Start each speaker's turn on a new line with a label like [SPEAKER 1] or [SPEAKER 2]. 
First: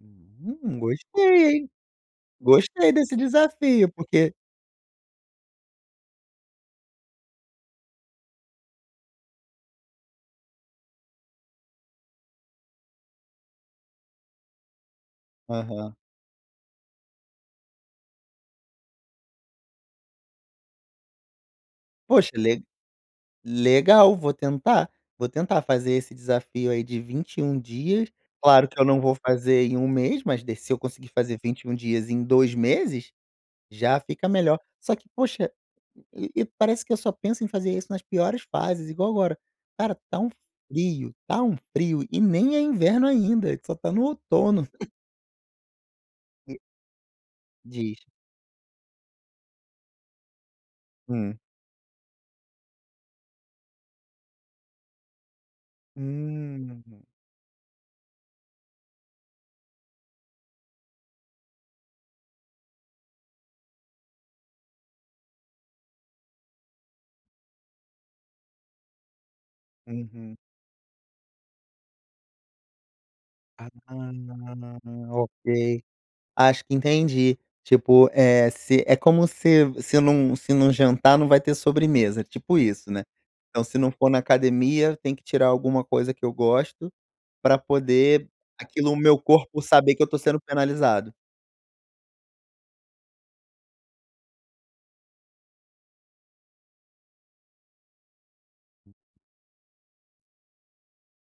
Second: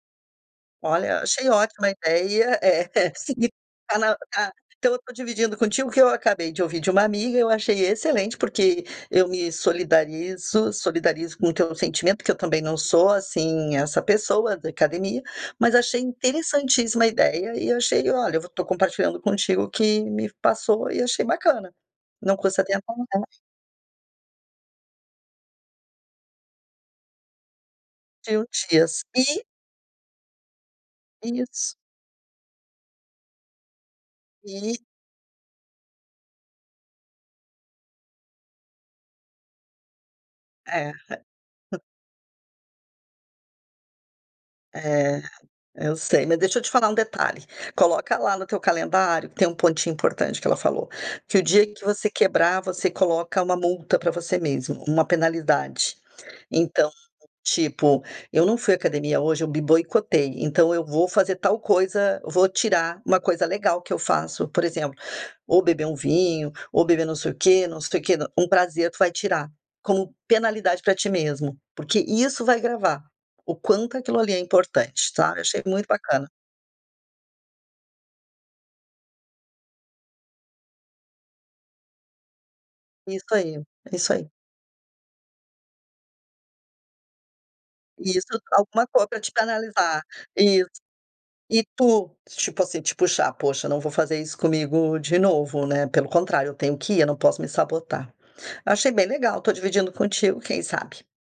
[SPEAKER 1] Hum,
[SPEAKER 2] Olha, achei
[SPEAKER 1] gostei em,
[SPEAKER 2] ótima a ideia, é
[SPEAKER 1] gostei
[SPEAKER 2] é
[SPEAKER 1] desse
[SPEAKER 2] seguir
[SPEAKER 1] desafio,
[SPEAKER 2] pra
[SPEAKER 1] porque
[SPEAKER 2] pra então eu estou dividindo contigo o que eu acabei de ouvir de uma amiga, eu achei excelente porque eu me solidarizo solidarizo com o teu sentimento porque eu também não sou assim essa pessoa da academia, mas
[SPEAKER 1] Aham.
[SPEAKER 2] achei interessantíssima a ideia e achei olha vo eu estou compartilhando contigo o que me passou e achei bacana,
[SPEAKER 1] Poxa,
[SPEAKER 2] não custa
[SPEAKER 1] le
[SPEAKER 2] tentar mudar.
[SPEAKER 1] legal, vou tentar, vou tentar fazer esse desafio aí de 21, dias.
[SPEAKER 2] 21
[SPEAKER 1] Claro que eu não
[SPEAKER 2] dias,
[SPEAKER 1] vou
[SPEAKER 2] e
[SPEAKER 1] fazer em 1 mês, mas de se eu conseguir fazer vinte e
[SPEAKER 2] Isso.
[SPEAKER 1] um, dias em 2 meses já fica melhor
[SPEAKER 2] E
[SPEAKER 1] só que, poxa, e e parece que eu só penso em fazer isso nas piores fases, igual agora: cara, está um
[SPEAKER 2] É.
[SPEAKER 1] frio, está um frio e nem é inverno ainda, a gente só está no outono.
[SPEAKER 2] É. É, eu sei, mas
[SPEAKER 1] E
[SPEAKER 2] deixa eu te falar um detalhe:
[SPEAKER 1] Diz.
[SPEAKER 2] coloca lá no teu calendário que tem um pontinho importante que ela falou, que
[SPEAKER 1] Hum.
[SPEAKER 2] o dia que você quebrar você coloca uma multa pra você mesmo, uma penalidade.
[SPEAKER 1] Hum.
[SPEAKER 2] Então, tipo, eu não fui à academia hoje, eu me boicotei, então eu vou fazer tal coisa, vou tirar uma coisa legal que eu faço por exemplo, ou beber um vinho, ou beber não sei o quê, não sei o quê, um prazer tu vai tirar como
[SPEAKER 1] Uhum.
[SPEAKER 2] penalidade para ti mesmo, porque isso vai gravar o
[SPEAKER 1] Ah
[SPEAKER 2] quanto aquilo ali é
[SPEAKER 1] ah,
[SPEAKER 2] importante, tá? Eu achei
[SPEAKER 1] ok.
[SPEAKER 2] muito bacana.
[SPEAKER 1] Acho que entendi. Tipo, eh, se é como se se não se não jantar, não vai ter sobremesa, tipo isso, né?
[SPEAKER 2] Isso aí,
[SPEAKER 1] Então, se não for
[SPEAKER 2] isso
[SPEAKER 1] na
[SPEAKER 2] aí.
[SPEAKER 1] academia, tem que tirar alguma coisa que eu gosto pra
[SPEAKER 2] Isso,
[SPEAKER 1] poder
[SPEAKER 2] alguma
[SPEAKER 1] aquilo, o
[SPEAKER 2] co
[SPEAKER 1] meu
[SPEAKER 2] pra te
[SPEAKER 1] corpo saber que
[SPEAKER 2] penalizar,
[SPEAKER 1] eu estou sendo
[SPEAKER 2] isso.
[SPEAKER 1] penalizado.
[SPEAKER 2] E tu, tipo assim, te puxar: "Poxa, não vou fazer isso comigo de novo, né, pelo contrário, eu tenho que ir, eu não posso me sabotar". Eu achei bem legal, estou dividindo contigo, quem sabe?